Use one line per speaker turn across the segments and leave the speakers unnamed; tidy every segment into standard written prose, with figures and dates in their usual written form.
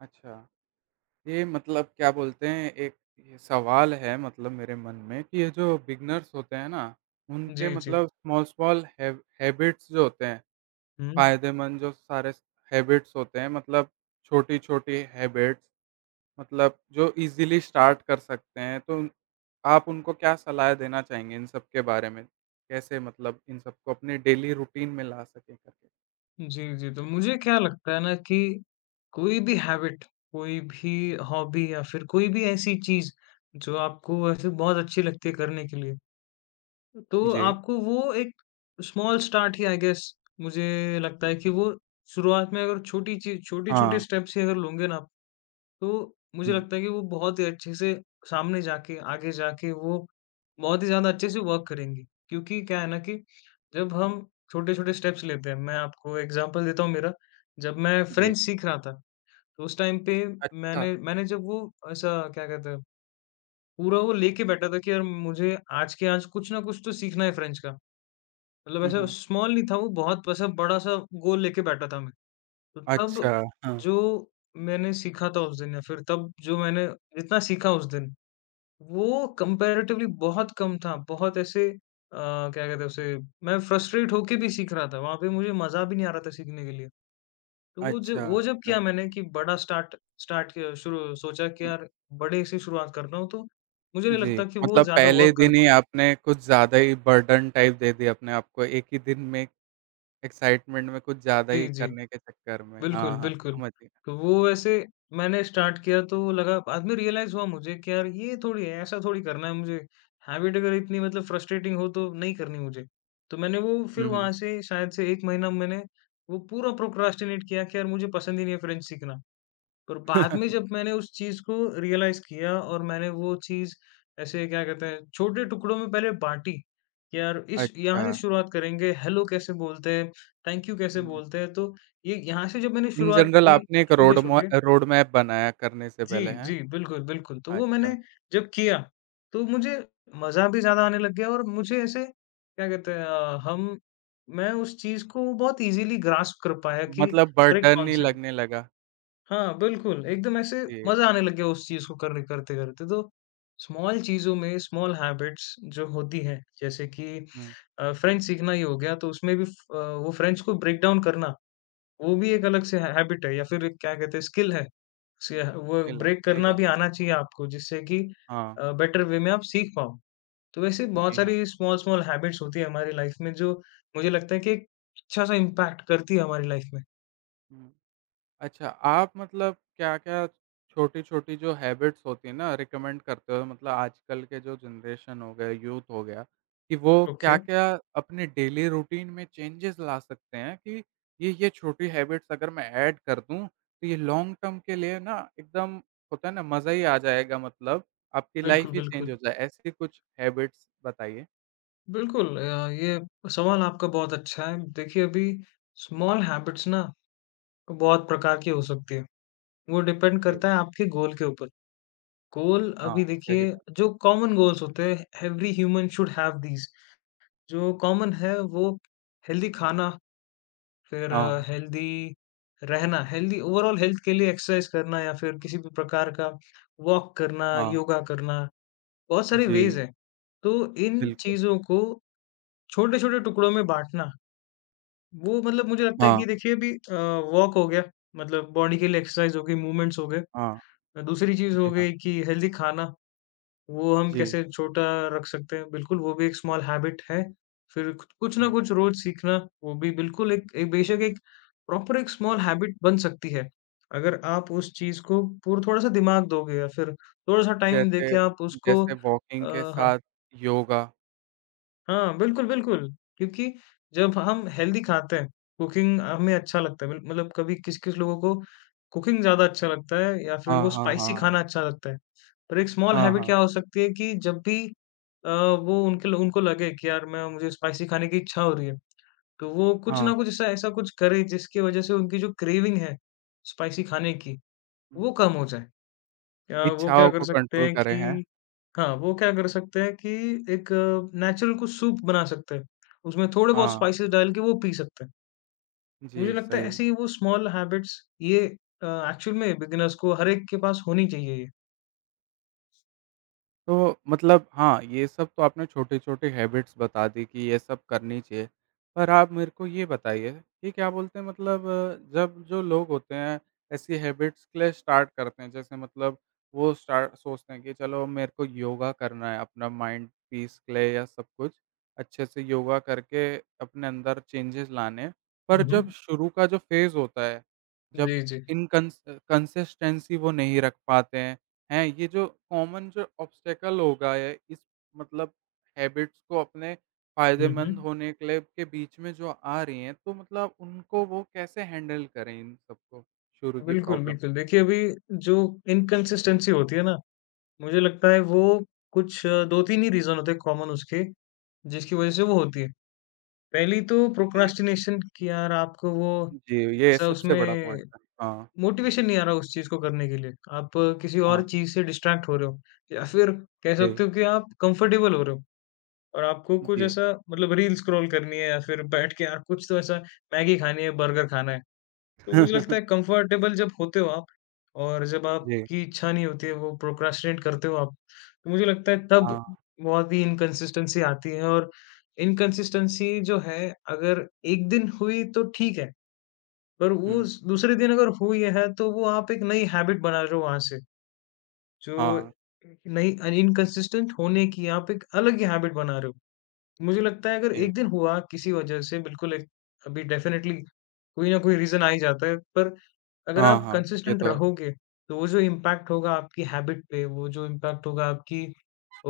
अच्छा, ये मतलब क्या बोलते हैं एक ये सवाल है मतलब मेरे मन में कि ये जो बिगिनर्स होते हैं ना, उनके
जी, जी।
मतलब स्मॉल-स्मॉल हैबिट्स जो होते हैं,
हुँ।
फ़ायदेमंद जो सारे हैबिट्स होते हैं मतलब छोटी-छोटी हैबिट्स मतलब जो ईज़िली स्टार्ट कर सकते हैं, तो आप उनको क्या सलाह देना चाहेंगे इन सब के बारे में? कैसे मतलब इन सबको अपने डेली रूटीन में ला सकें करके?
जी, जी। तो मुझे क्या लगता है ना कि कोई भी हैबिट, कोई भी हॉबी या फिर कोई भी ऐसी चीज़ जो आपको ऐसे बहुत अच्छी लगती है करने के लिए, तो
जी,
आपको वो एक स्मॉल स्टार्ट ही आई गेस मुझे लगता है कि वो शुरुआत में अगर छोटी चीज़ छोटे-छोटे
हाँ,
स्टेप्स ही अगर लोगे ना तो मुझे
हुँ,
लगता है कि वो बहुत ही अच्छे से सामने जाके, आगे जाके वो बहुत ही ज़्यादा अच्छे से वर्क करेंगी। क्योंकि क्या है ना कि जब हम छोटे-छोटे स्टेप्स लेते हैं, मैं आपको एग्ज़ाम्पल देता हूँ मेरा, जब मैं
जी,
फ्रेंच सीख रहा था, तो उस टाइम पे
अच्छा,
मैंने मैंने जब वो ऐसा क्या कहते हैं, पूरा वो लेके बैठा था कि यार मुझे आज के आज कुछ ना कुछ तो सीखना है फ्रेंच का। मतलब
हुँ,
ऐसा
हुँ,
स्मॉल नहीं था वो, बहुत ऐसा बड़ा-सा गोल लेके बैठा था मैं। तो तब
अच्छा, हाँ।
जो मैंने सीखा था उस दिन या फिर तब जो मैंने जितना सीखा उस दिन, वो कंपैरेटिवली बहुत कम था। बहुत ऐसे क्या कहते हैं उसे, मैं फ्रस्ट्रेट होके भी सीख रहा था। वहाँ पे मुझे मज़ा भी नहीं आ रहा था सीखने के लिए। तो वो जब
अच्छा,
वो जब
अच्छा।
किया मैंने कि बड़ा स्टार्ट स्टार्ट किया, शुरू सोचा कि
हुँ।
यार बड़े से शुरुआत कर रहा हूँ तो मुझे नहीं
जी,
लगता कि वो
मतलब
ज़्यादा
पहले
वर्क
दिन ही
करता है।
आपने कुछ ज़्यादा ही बर्डन टाइप दे दिया अपने आप को, एक ही दिन में एक्साइटमेंट में कुछ ज़्यादा
जी,
ही
जी।
करने के चक्कर में।
बिल्कुल,
हाँ, हाँ,
बिल्कुल।
समझ गया।
तो वो वैसे मैंने स्टार्ट किया तो लगा बाद में, रियलाइज़ हुआ मुझे कि यार ये थोड़ी है, ऐसा थोड़ी करना है मुझे। हैबिट अगर इतनी मतलब फ्रस्ट्रेटिंग हो तो नहीं करनी मुझे। तो मैंने वो फिर
हुँ, हुँ।
वहाँ से शायद से 1 महीना मैंने वो पूरा प्रोक्रास्टिनेट किया कि यार मुझे पसंद ही नहीं है फ्रेंच सीखना। पर बाद में जब मैंने उस चीज़ को रियलाइज़ किया और मैंने वो चीज़ ऐसे क्या कहते हैं छोटे टुकड़ों में पहले बाँटी, कि यार इस यहाँ
अच्छा।
से शुरुआत करेंगे, हेलो कैसे बोलते हैं, थैंक यू कैसे
हुँ,
बोलते हैं, तो ये यहाँ से जब मैंने
इन
शुरुआत
जनरल
की
आपने एक रोड मा
छोटे-छोटे।
रोड मैप बनाया करने से
जी,
पहले,
जी,
हैं?
बिल्कुल, बिल्कुल। तो वो मैंने
अच्छा,
जब किया, तो मुझे मज़ा भी ज़्यादा आने लग गया और मुझे ऐसे क्या कहते हैं अ, हम मैं उस चीज़ को बहुत ईज़िली ग्रास्प कर पाया कि
मतलब
हर एक
बर्डन ही
कॉन्सेप्ट।
लगने लगा।
हाँ, बिल्कुल, एकदम ऐसे
जी,
मज़ा आने लग गया उस चीज़ को करने करते-करते। तो स्मॉल चीज़ों में स्मॉल हैबिट्स जो होती हैं, जैसे कि
हुँ,
फ़्रेंच सीखना ही हो गया, तो उसमें भी वो फ़्रेंच को ब्रेक डाउन करना, वो भी एक अलग से है हैबिट है या फिर एक क्या कहते हैं स्किल है। से वो ब्रेक
सही
करना
बात
भी
है।
आना चाहिए आपको जिससे कि
हाँ,
बेटर वे में आप सीख पाओ। तो वैसे बहुत
जी हाँ।
सारी स्मॉल-स्मॉल हैबिट्स होती है हमारी लाइफ़ में जो मुझे लगता है कि एक अच्छा-सा इम्पैक्ट करती है हमारी लाइफ़ में।
हुँ। अच्छा, आप मतलब क्या-क्या छोटी-छोटी जो हैबिट्स होती है ना रिकमेंड करते हो? मतलब आजकल के जो जनरेशन हो गए, यूथ हो गया, कि वो
ओके,
क्या-क्या अपने डेली रूटीन में चेंजेस ला सकते हैं कि ये छोटी हैबिट्स अगर मैं ऐड कर दूँ, तो ये लॉन्ग टर्म के लिए ना एकदम होता है ना मज़ा ही आ जाएगा मतलब आपकी लाइफ
बिल्कुल,
ही चेंज
बिल्कुल।
हो जाए, ऐसी कुछ हैबिट्स बताइए?
बिल्कुल ये सवाल आपका बहुत अच्छा है। देखिए, अभी स्मॉल हैबिट्स ना बहुत प्रकार की हो सकती है। वो डिपेंड
जी,
करता है आपके गोल के ऊपर। गोल,
हाँ,
अभी
सही
देखिए
बात।
जो कॉमन गोल्स होते हैं, every human should have these. जो कॉमन है वो हेल्दी खाना, फिर
हाँ,
हेल्दी रहना, हेल्दी, ओवरऑल हेल्थ के लिए एक्सरसाइज करना या फिर किसी भी प्रकार का वॉक करना,
हाँ,
योगा करना, बहुत सारे वेज़
जी,
हैं। तो इन
बिल्कुल।
चीज़ों को छोटे-छोटे टुकड़ों में बाँटना वो मतलब मुझे लगता है कि
हाँ,
देखिए अभी वॉक हो गया मतलब बॉडी के लिए एक्सरसाइज हो गई, मूवमेंट्स हो गए।
हाँ,
दूसरी चीज़ हो
जी हाँ,
गई कि हेल्दी खाना, वो हम
जी,
कैसे छोटा रख सकते हैं, बिल्कुल वो भी एक स्मॉल हैबिट है। फिर कुछ कुछ ना
हुँ।
कुछ रोज़ सीखना, वो भी बिल्कुल एक एक बेशक एक प्रॉपर एक स्मॉल हैबिट बन सकती है। अगर आप उस चीज़ को पूर थोड़ा-सा दिमाग दोगे या फिर थोड़ा-सा टाइम
जैसे
देके आप उसको
जैसे वॉकिंग के
अ, हाँ।
साथ योगा।
हाँ, बिल्कुल, बिल्कुल। क्योंकि जब हम हेल्दी खाते हैं, कुकिंग हमें अच्छा लगता है। बिल मतलब कभी किस-किस लोगों को कुकिंग ज़्यादा अच्छा लगता है या फिर
हाँ,
वो
हाँ, हाँ,
स्पाइसी
हाँ।
खाना अच्छा लगता है। पर एक स्मॉल
हाँ,
हैबिट
हाँ,
क्या हो सकती है कि जब भी अ, वो उनके ल उनको लगे कि यार मैं मुझे स्पाइसी खाने की इच्छा हो रही है, तो वो कुछ ना
हाँ।
कुछ ऐसा ऐसा कुछ करें जिसकी वज़ह से उनकी जो क्रेविंग है स्पाइसी खाने की, वो कम हो जाए। क्या वो क्या
इच्छाओं
कर
को
सकते
कंट्रोल
हैं
करें हैं।
कि हाँ, वो क्या कर सकते हैं कि एक नेचुरल कुछ सूप बना सकते हैं। उसमें थोड़े बहुत
हाँ,
स्पाइसेस डाल के वो पी सकते हैं।
जी
मुझे लगता है
सही।
ऐसे ही वो स्मॉल हैबिट्स ये अ, एक्चुअल में बिगिनर्स को हर एक के पास होनी चाहिए ये।
तो मतलब हाँ, ये सब तो आपने छोटे-छोटे हैबिट्स बता दी कि ये सब करनी चाहिए। पर आप मेरे को ये बताइए कि क्या बोलते हैं मतलब जब जो लोग होते हैं ऐसी हैबिट्स के लिए स्टार्ट करते हैं, जैसे मतलब वो स्टार्ट सोचते हैं कि चलो मेरे को योगा करना है अपना माइंड पीस के लिए या सब कुछ, अच्छे से योगा करके अपने अंदर चेंजेस लाने हैं।
हुँ,
पर जब
हुँ।
शुरू का जो फ़ेज़ होता है, जब
जी, जी।
इनकंस कंसिस्टेंसी वो नहीं रख पाते हैं, ये जो कॉमन जो ऑब्स्टेकल होगा ये इस मतलब हैबिट्स को अपने
हुँ,
फ़ायदेमंद
हुँ।
होने के लिए के बीच में जो आ रही हैं, तो मतलब उनको वो कैसे हैंडल करें इन सबको, शुरू की
बिल्कुल,
प्रॉब्लम्स
बिल्कुल।
को?
देखिए अभी जो इनकंसिस्टेंसी होती है ना, मुझे लगता है वो कुछ 2-3 ही रीज़न होते हैं कॉमन उसके, जिसकी वज़ह से वो होती है। पहली तो
जी,
प्रोक्रास्टिनेशन कि यार आपको वो
जी, ये
ऐसा
सबसे बड़ा
उसमें
पॉइंट है। हाँ,
मोटिवेशन नहीं आ रहा उस चीज़ को करने के लिए। आप किसी और
हाँ,
चीज़ से डिस्ट्रैक्ट हो रहे हो या फिर कह
जी,
सकते हो कि आप कंफर्टेबल हो रहे हो और आपको कुछ
जी।
ऐसा मतलब रील स्क्रॉल करनी है या फिर बैठ के यार कुछ तो ऐसा मैगी खानी है, बर्गर खाना है। तो मुझे लगता है कंफर्टेबल जब होते हो आप और जब
जी,
आपकी इच्छा नहीं होती है, वो प्रोक्रेस्टिनेट करते हो आप, तो मुझे लगता है तब
हाँ,
बहुत ही इनकंसिस्टेंसी आती है और इनकंसिस्टेंसी जो है अगर 1 दिन हुई तो ठीक है। पर वो
हुँ,
उस दूसरे दिन अगर हुई है, तो वो आप एक नई हैबिट बना रहे हो वहाँ से, जो
हाँ,
नई अन इनकंसिस्टेंट होने की आप एक अलग ही हैबिट बना रहे हो। मुझे लगता है अगर
जी।
एक दिन हुआ किसी वजह से बिल्कुल, एक अभी डेफ़िनेटली कोई ना कोई रीज़न आ ही जाता है, पर अगर
हाँ,
आप
हाँ, ये
कंसिस्टेंट
तो है।
रहोगे, तो वो जो इम्पैक्ट होगा आपकी हैबिट पे, वो जो इम्पैक्ट होगा आपकी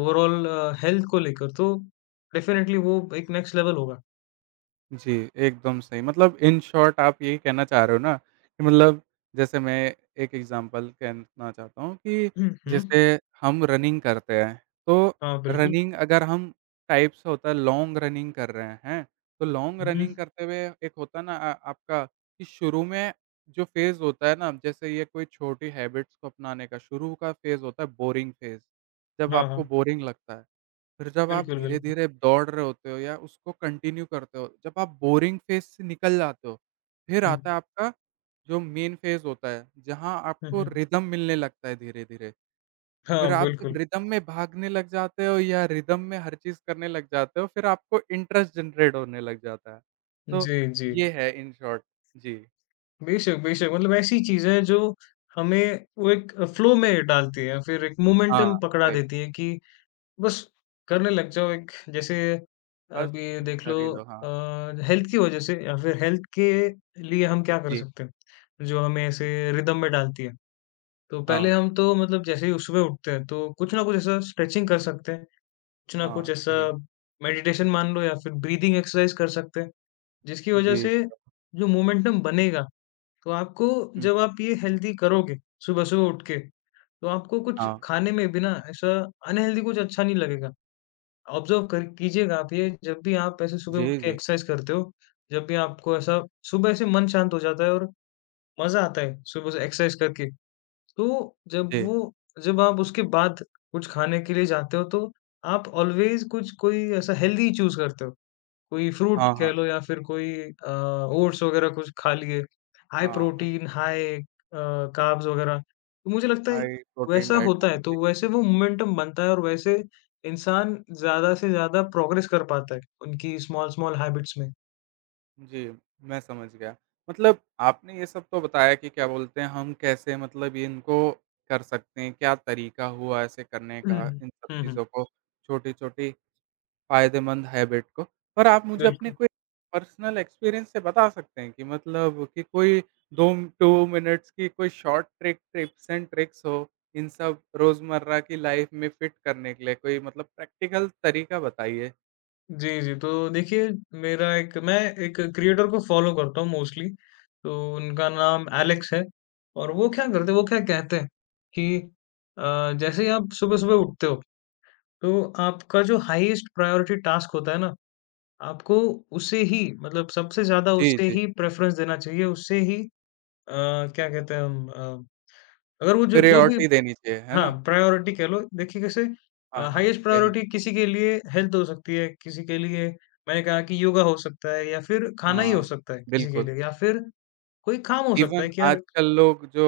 ओवरऑल हेल्थ को लेकर, तो डेफ़िनेटली वो एक नेक्स्ट लेवल होगा।
जी, एकदम सही। मतलब इन शॉर्ट आप यही कहना चाह रहे हो ना कि मतलब जैसे मैं एक एग्ज़ाम्पल कहना चाहता हूँ कि
हुँ, हुँ।
जैसे हम रनिंग करते हैं, तो
हाँ, बिल्कुल।
रनिंग अगर हम टाइप से होता है लॉन्ग रनिंग कर रहे हैं, हैं? तो लॉन्ग
हुँ।
रनिंग करते हुए एक होता है ना आपका कि शुरू में जो फ़ेज़ होता है ना जैसे ये कोई छोटी हैबिट्स को अपनाने का शुरू का फ़ेज़ होता है बोरिंग फ़ेज़, जब
हाँ,
आपको
हाँ।
बोरिंग लगता है। फिर जब आप
बिल्कुल, बिल्कुल।
धीरे-धीरे दौड़ रहे होते हो या उसको कंटिन्यू करते हो, जब आप बोरिंग फ़ेज़ से निकल जाते हो, फिर
हुँ।
आता है आपका जो मेन फ़ेज़ होता है, जहाँ
हुँ,
आपको
हुँ।
रिदम मिलने लगता है धीरे-धीरे।
हाँ,
फिर आप जब
बिल्कुल।
रिदम में भागने लग जाते हो या रिदम में हर चीज़ करने लग जाते हो, फिर आपको इंटरेस्ट जनरेट होने लग जाता है। तो
जी, जी।
ये है इन शॉर्ट। जी,
बेशक, बेशक, मतलब ऐसी चीज़ें हैं जो हमें वो एक फ्लो में डालती हैं, फिर एक
हाँ,
मोमेंटम पकड़ा
सही।
देती है कि बस करने लग जाओ। एक जैसे
बस
अभी देख लो,
कर ही लो, हाँ।
अ, हेल्थ की वज़ह से या फिर हेल्थ के लिए हम क्या कर
जी,
सकते हैं, जो हमें ऐसे रिदम में डालती है। तो पहले
हाँ,
हम तो मतलब जैसे ही सुबह उठते हैं तो कुछ ना कुछ ऐसा स्ट्रेचिंग कर सकते हैं, कुछ ना कुछ
हाँ,
ऐसा
सही।
मेडिटेशन मान लो या फिर ब्रीथिंग एक्सरसाइज़ कर सकते हैं। जिसकी वजह
जी,
से
श्योर।
जो मोमेंटम बनेगा, तो आपको
हुँ,
जब आप ये हेल्दी करोगे, सुबह-सुबह उठ के, तो आपको कुछ
हाँ।
खाने में भी ना ऐसा अनहेल्दी कुछ अच्छा नहीं लगेगा। ऑब्ज़र्व कर कीजिएगा आप ये, जब भी आप ऐसे सुबह उठ
जी,
के
जी,
एक्सरसाइज़ करते हो, जब भी आपको ऐसा सुबह से मन शांत हो जाता है और मज़ा आता है सुबह से एक्सरसाइज़ करके। तो जब
जी।
वो जब आप उसके बाद कुछ खाने के लिए जाते हो, तो आप ऑलवेज़ कुछ कोई ऐसा हेल्दी चूज़ करते हो। कोई फ्रूट
हाँ, हाँ।
कह लो या फिर कोई ओट्स वगैरह कुछ खा लिए, हाई
हाँ, हाँ।
प्रोटीन, कार्ब्स वगैरह। तो मुझे लगता है
हाई प्रोटीन
वैसा
डाइट
होता
हाँ,
है, तो
जी।
वैसे वो मोमेंटम बनता है और वैसे इंसान ज़्यादा से ज़्यादा प्रोग्रेस कर पाता है, उनकी स्मॉल-स्मॉल हैबिट्स में।
जी, मैं समझ गया। मतलब आपने ये सब तो बताया कि क्या बोलते हैं हम कैसे मतलब ये इनको कर सकते हैं, क्या तरीका हुआ ऐसे करने
हुँ।
का इन सब
हुँ, हुँ।
चीज़ों को, छोटी-छोटी फ़ायदेमंद हैबिट को। पर आप मुझे अपने
बिल्कुल।
कोई पर्सनल एक्सपीरियंस से बता सकते हैं कि मतलब कि कोई 2 2 मिनट्स की कोई short trick tips and tricks हो, इन सब रोज़मर्रा की लाइफ़ में फिट करने के लिए कोई मतलब प्रैक्टिकल तरीका बताइए?
जी, जी। तो देखिए मेरा एक, मैं एक क्रिएटर को फ़ॉलो करता हूँ मोस्टली, तो उनका नाम एलेक्स है और वो क्या करते हैं, वो क्या कहते हैं कि जैसे ही आप सुबह-सुबह उठते हो तो आपका जो हाईएस्ट प्रायोरिटी टास्क होता है ना, आपको उसे ही मतलब सबसे ज़्यादा
जी,
उसे
जी।
ही प्रेफ़रेंस देना चाहिए, उसे ही अ, क्या कहते हैं अगर वो जो जो भी
प्रायोरिटी देनी चाहिए, है ना?
हाँ, प्रायोरिटी कह लो। देखिए कैसे
हाँ, हाँ,
हाईएस्ट
सही।
प्रायोरिटी किसी के लिए हेल्थ हो सकती है, किसी के लिए मैंने कहा कि योगा हो सकता है या फिर खाना ही हो
हाँ,
सकता है किसी के
बिल्कुल।
लिए या फिर कोई काम हो सकता
इवन
है कि यार
आजकल लोग जो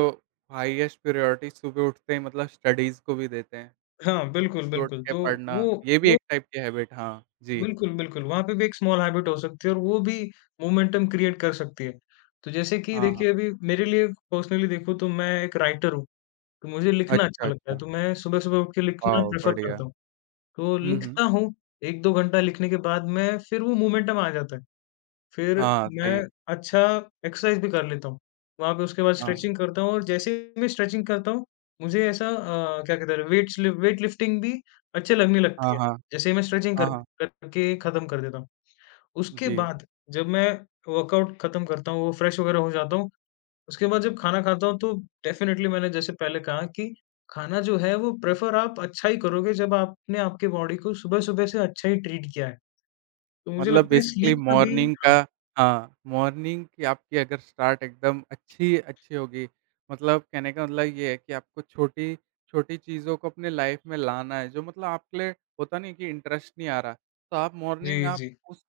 हाईएस्ट प्रायोरिटी सुबह उठते ही मतलब स्टडीज़ को भी देते हैं,
हाँ, बिल्कुल,
सुबह उठ
बिल्कुल।
के
तो
पढ़ना,
वो
ये भी
वो
एक टाइप की हैबिट हाँ, जी।
बिल्कुल, बिल्कुल, वहाँ पे भी एक स्मॉल हैबिट हो सकती है और वो भी मोमेंटम क्रिएट कर सकती है। तो जैसे कि
हाँ, हाँ।
देखिए अभी मेरे लिए पर्सनली देखो तो मैं एक राइटर हूँ, तो मुझे लिखना अच्छा
अच्छा,
लगता है,
अच्छा।
तो मैं सुबह-सुबह उठ के लिखना
वाओ!
प्रेफ़र
बढ़िया।
करता हूँ। तो
हुँ, हुँ।
लिखता हूँ, 1-2 घंटा लिखने के बाद मैं, फिर वो मोमेंटम आ जाता है, फिर
हाँ,
मैं
सही।
अच्छा एक्सरसाइज़ भी कर लेता हूँ। वहाँ पे उसके बाद
हाँ।
स्ट्रेचिंग करता हूँ और जैसे ही मैं स्ट्रेचिंग करता हूँ, मुझे ऐसा क्या कहते हैं वेट लिफ्टिंग भी अच्छे लगने लगती
हाँ,
है।
हाँ।
जैसे ही मैं स्ट्रेचिंग
हाँ,
कर
हाँ।
करके ख़त्म कर देता हूँ। उसके
जी।
बाद जब मैं वर्कआउट खत्म करता हूँ, वो फ्रेश वगैरह हो जाता हूँ, उसके बाद जब खाना खाता हूँ तो डेफ़िनेटली, मैंने जैसे पहले कहा कि खाना जो है वो प्रेफ़र आप अच्छा ही करोगे जब आपने आपके बॉडी को सुबह-सुबह से अच्छा ही ट्रीट किया है। तो मुझे
मतलब
लगता है
बेसिकली
स्लीप का भी
मॉर्निंग का
हाँ।
हाँ, मॉर्निंग की आपकी अगर स्टार्ट एकदम अच्छी अच्छी होगी, मतलब कहने का मतलब ये है कि आपको छोटी छोटी चीज़ों को अपने लाइफ में लाना है, जो मतलब आपके लिए होता नहीं है कि इंटरेस्ट नहीं आ रहा, तो आप मॉर्निंग
जी,
आप
जी।
उस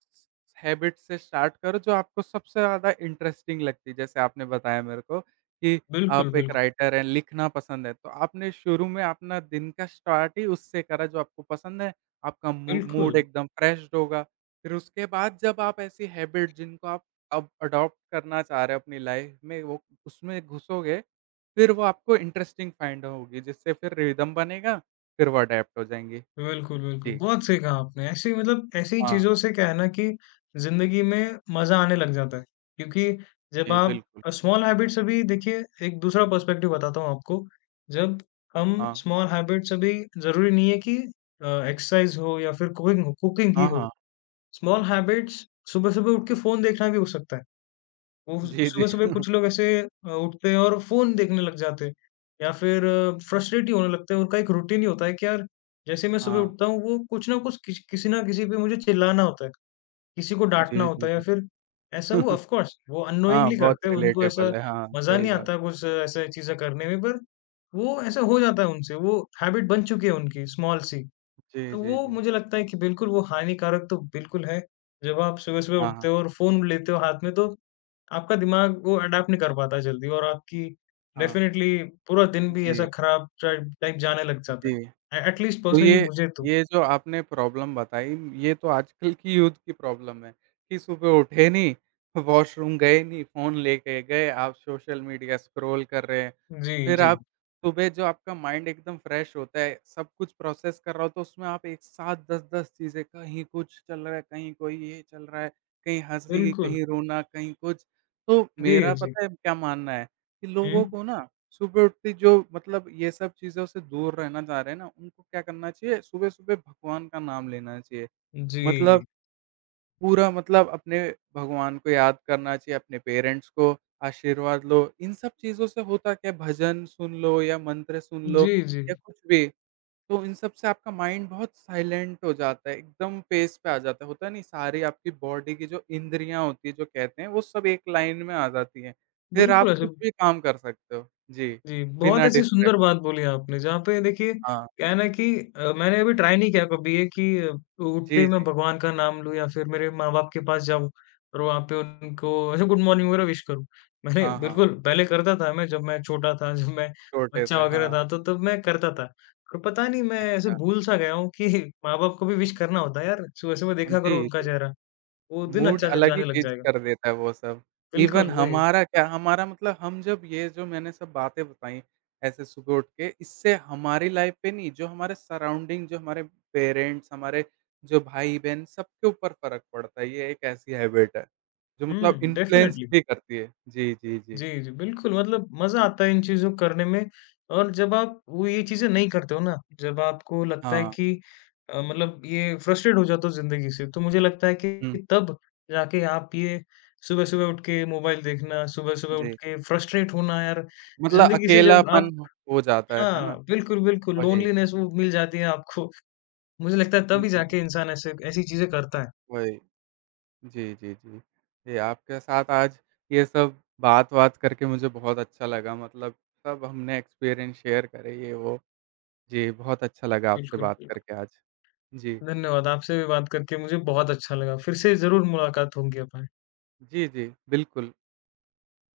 हैबिट से स्टार्ट करो जो आपको सबसे ज़्यादा इंटरेस्टिंग लगती है। जैसे आपने बताया मेरे को कि
बिल्कुल,
आप एक
बिल्कुल,
राइटर हैं, लिखना पसंद है, तो आपने शुरू में अपना दिन का स्टार्ट ही उससे करा जो आपको पसंद है, आपका मू
बिल्कुल।
मूड एकदम फ्रेश होगा। फिर उसके बाद जब आप ऐसी हैबिट जिनको आप अब अडॉप्ट करना चाह रहे हो अपनी लाइफ में वो उसमें घुसोगे, फिर वो आपको इंटरेस्टिंग फाइंड होगी जिससे फिर रिदम बनेगा, फिर वो अडैप्ट हो जाएँगी।
बिल्कुल, बिल्कुल।
जी,
बहुत सही कहा आपने। ऐसे ही मतलब ऐसी ही
हाँ,
चीज़ों से क्या है ना कि ज़िंदगी में मज़ा आने लग जाता है। क्योंकि जब
जी
आप
बिल्कुल।
स्मॉल हैबिट से भी देखिए एक दूसरा पर्सपेक्टिव बताता हूँ आपको। जब हम
हाँ,
स्मॉल हैबिट से भी ज़रूरी नहीं है कि एक्सरसाइज़ हो या फिर कुकिंग ही
हाँ,
हो।
हाँ।
स्मॉल हैबिट्स सुबह-सुबह उठ के फ़ोन देखना भी हो सकता है। वो
जी, जी।
सुबह-सुबह कुछ लोग ऐसे उठते हैं और फ़ोन देखने लग जाते हैं या फिर फ्रस्ट्रेट ही होने लगते हैं। उनका एक रूटीन ही होता है कि यार जैसे मैं सुबह
हाँ,
उठता हूँ वो कुछ ना कुछ किसी ना किसी पे मुझे चिल्लाना होता है, किसी को डाँटना
जी,
होता
जी,
है या
जी।
फिर ऐसा वो ऑफ़ कोर्स वो
हाँ,
अननोइंगली
बहुत
करते हैं। उनको ऐसा
रिलेटेबल है। हाँ,
मज़ा
सही
नहीं
बात।
आता कुछ ऐसा चीज़ें करने में, पर वो ऐसा हो जाता है उनसे, वो हैबिट बन चुकी है उनकी स्मॉल सी।
जी,
तो
जी,
वो
जी।
मुझे लगता है कि बिल्कुल वो हानिकारक तो बिल्कुल है। जब आप सुबह-सुबह
हाँ, हाँ।
उठते हो और फ़ोन लेते हो हाथ में तो आपका दिमाग वो अडॉप्ट नहीं कर पाता जल्दी और आपकी
हाँ।
डेफ़िनेटली पूरा दिन भी ऐसा
जी,
खराब टाइप टाइप जाने लग जाता है।
जी।
ए एट लीस्ट
तो
पर्सनली
ये
मुझे तो।
ये जो आपने प्रॉब्लम बताई, ये तो आजकल की यूथ की प्रॉब्लम है कि सुबह उठे नहीं, वॉशरूम गए नहीं, फ़ोन लेके गए, आप सोशल मीडिया स्क्रॉल कर रहे हैं।
जी,
फिर
जी।
आप सुबह जो आपका माइंड एकदम फ्रेश होता है, सब कुछ प्रोसेस कर रहा हो, तो उसमें आप एक साथ 10-10 चीज़ें कहीं कुछ चल रहा है, कहीं कोई ये चल रहा है, कहीं हँसी,
बिल्कुल।
कहीं रोना, कहीं कुछ। तो
जी,
मेरा
जी।
पता है क्या मानना है कि लोगों
हुँ।
को ना सुबह उठते ही जो मतलब ये सब चीज़ों से दूर रहना चाह रहे हैं ना, उनको क्या करना चाहिए सुबह-सुबह भगवान का नाम लेना चाहिए।
जी,
मतलब
जी।
पूरा मतलब अपने भगवान को याद करना चाहिए, अपने पेरेंट्स को आशीर्वाद लो। इन सब चीज़ों से होता क्या है भजन सुन लो या मंत्र सुन लो
जी, जी।
या कुछ भी, तो इन सब से आपका माइंड बहुत साइलेंट हो जाता है, एकदम पेस पे आ जाता है। होता नहीं सारी आपकी बॉडी की जो इंद्रियाँ होती हैं जो कहते हैं वो सब एक लाइन में आ जाती हैं। फिर
बिल्कुल
आप
ऐसे
कुछ भी काम कर सकते हो। जी,
जी, बहुत
बिना
ऐसी सुंदर
डिस्ट्रैक्शन।
बात बोली आपने, जहाँ पे देखिए
हाँ,
क्या है ना कि मैंने अभी ट्राई नहीं किया कभी ये कि उठते ही
जी,
मैं
जी।
भगवान का नाम लूँ या फिर मेरे माँ-बाप के पास जाऊँ और वहाँ पे उनको ऐसे गुड मॉर्निंग वगैरह विश करूँ। मैंने
हाँ, हाँ,
बिल्कुल पहले करता था मैं, जब मैं छोटा था, जब मैं
छोटे
बच्चा
थे।
वगैरह
हाँ,
था तो तब मैं करता था। और पता नहीं मैं ऐसे
अच्छा।
भूल सा गया हूँ कि माँ-बाप को भी विश करना होता है यार, सुबह-सुबह देखा करो
जी,
उनका
जी।
चेहरा, वो दिन
मूड
अच्छा ज
अलग ही
जाने लग
चेंज
जाएगा।
कर देता है वो सब। इवन
बिल्कुल, वही।
हमारा क्या हमारा मतलब हम जब ये जो मैंने सब बातें बताई, ऐसे सुबह उठ के इससे हमारी लाइफ़ पे नहीं जो हमारे सराउंडिंग जो हमारे पेरेंट्स, हमारे जो भाई-बहन सबके ऊपर फ़र्क पड़ता है। ये एक ऐसी हैबिट है, जो मतलब
हुँ,
इन्फ्लुएंस
डेफ़िनेटली।
भी करती है। जी, जी, जी।
जी, जी, बिल्कुल मतलब मज़ा आता है इन चीज़ों को करने में और जब आप वो ये चीज़ें नहीं करते हो ना, जब आपको लगता है
हाँ।
कि मतलब ये फ्रस्ट्रेट हो जाते हो ज़िंदगी से, तो मुझे लगता है
हुँ,
कि तब जाके आप ये सुबह-सुबह उठ के मोबाइल देखना, सुबह-सुबह उठ
जी।
के फ्रस्ट्रेट होना यार,
मतलब
ज़िंदगी से जब
अकेलापन
आप
हो जाता है ना?
हाँ, बिल्कुल, बिल्कुल
वही।
लोनलीनेस वो मिल जाती है आपको, मुझे लगता है
हुँ,
तभी
हुँ।
जाके इंसान ऐसे ऐसी चीज़ें करता है।
वही। जी, जी, जी। जी, आपके साथ आज ये सब बात-वात करके मुझे बहुत अच्छा लगा मतलब सब हमने एक्सपीरियंस शेयर करे ये वो। जी, बहुत अच्छा लगा आपसे
बिल्कुल,
बात
बिल्कुल।
करके आज। जी।
धन्यवाद, आपसे भी बात करके मुझे बहुत अच्छा लगा, फिर से ज़रूर मुलाकात होंगी अपन
जी, जी, बिल्कुल।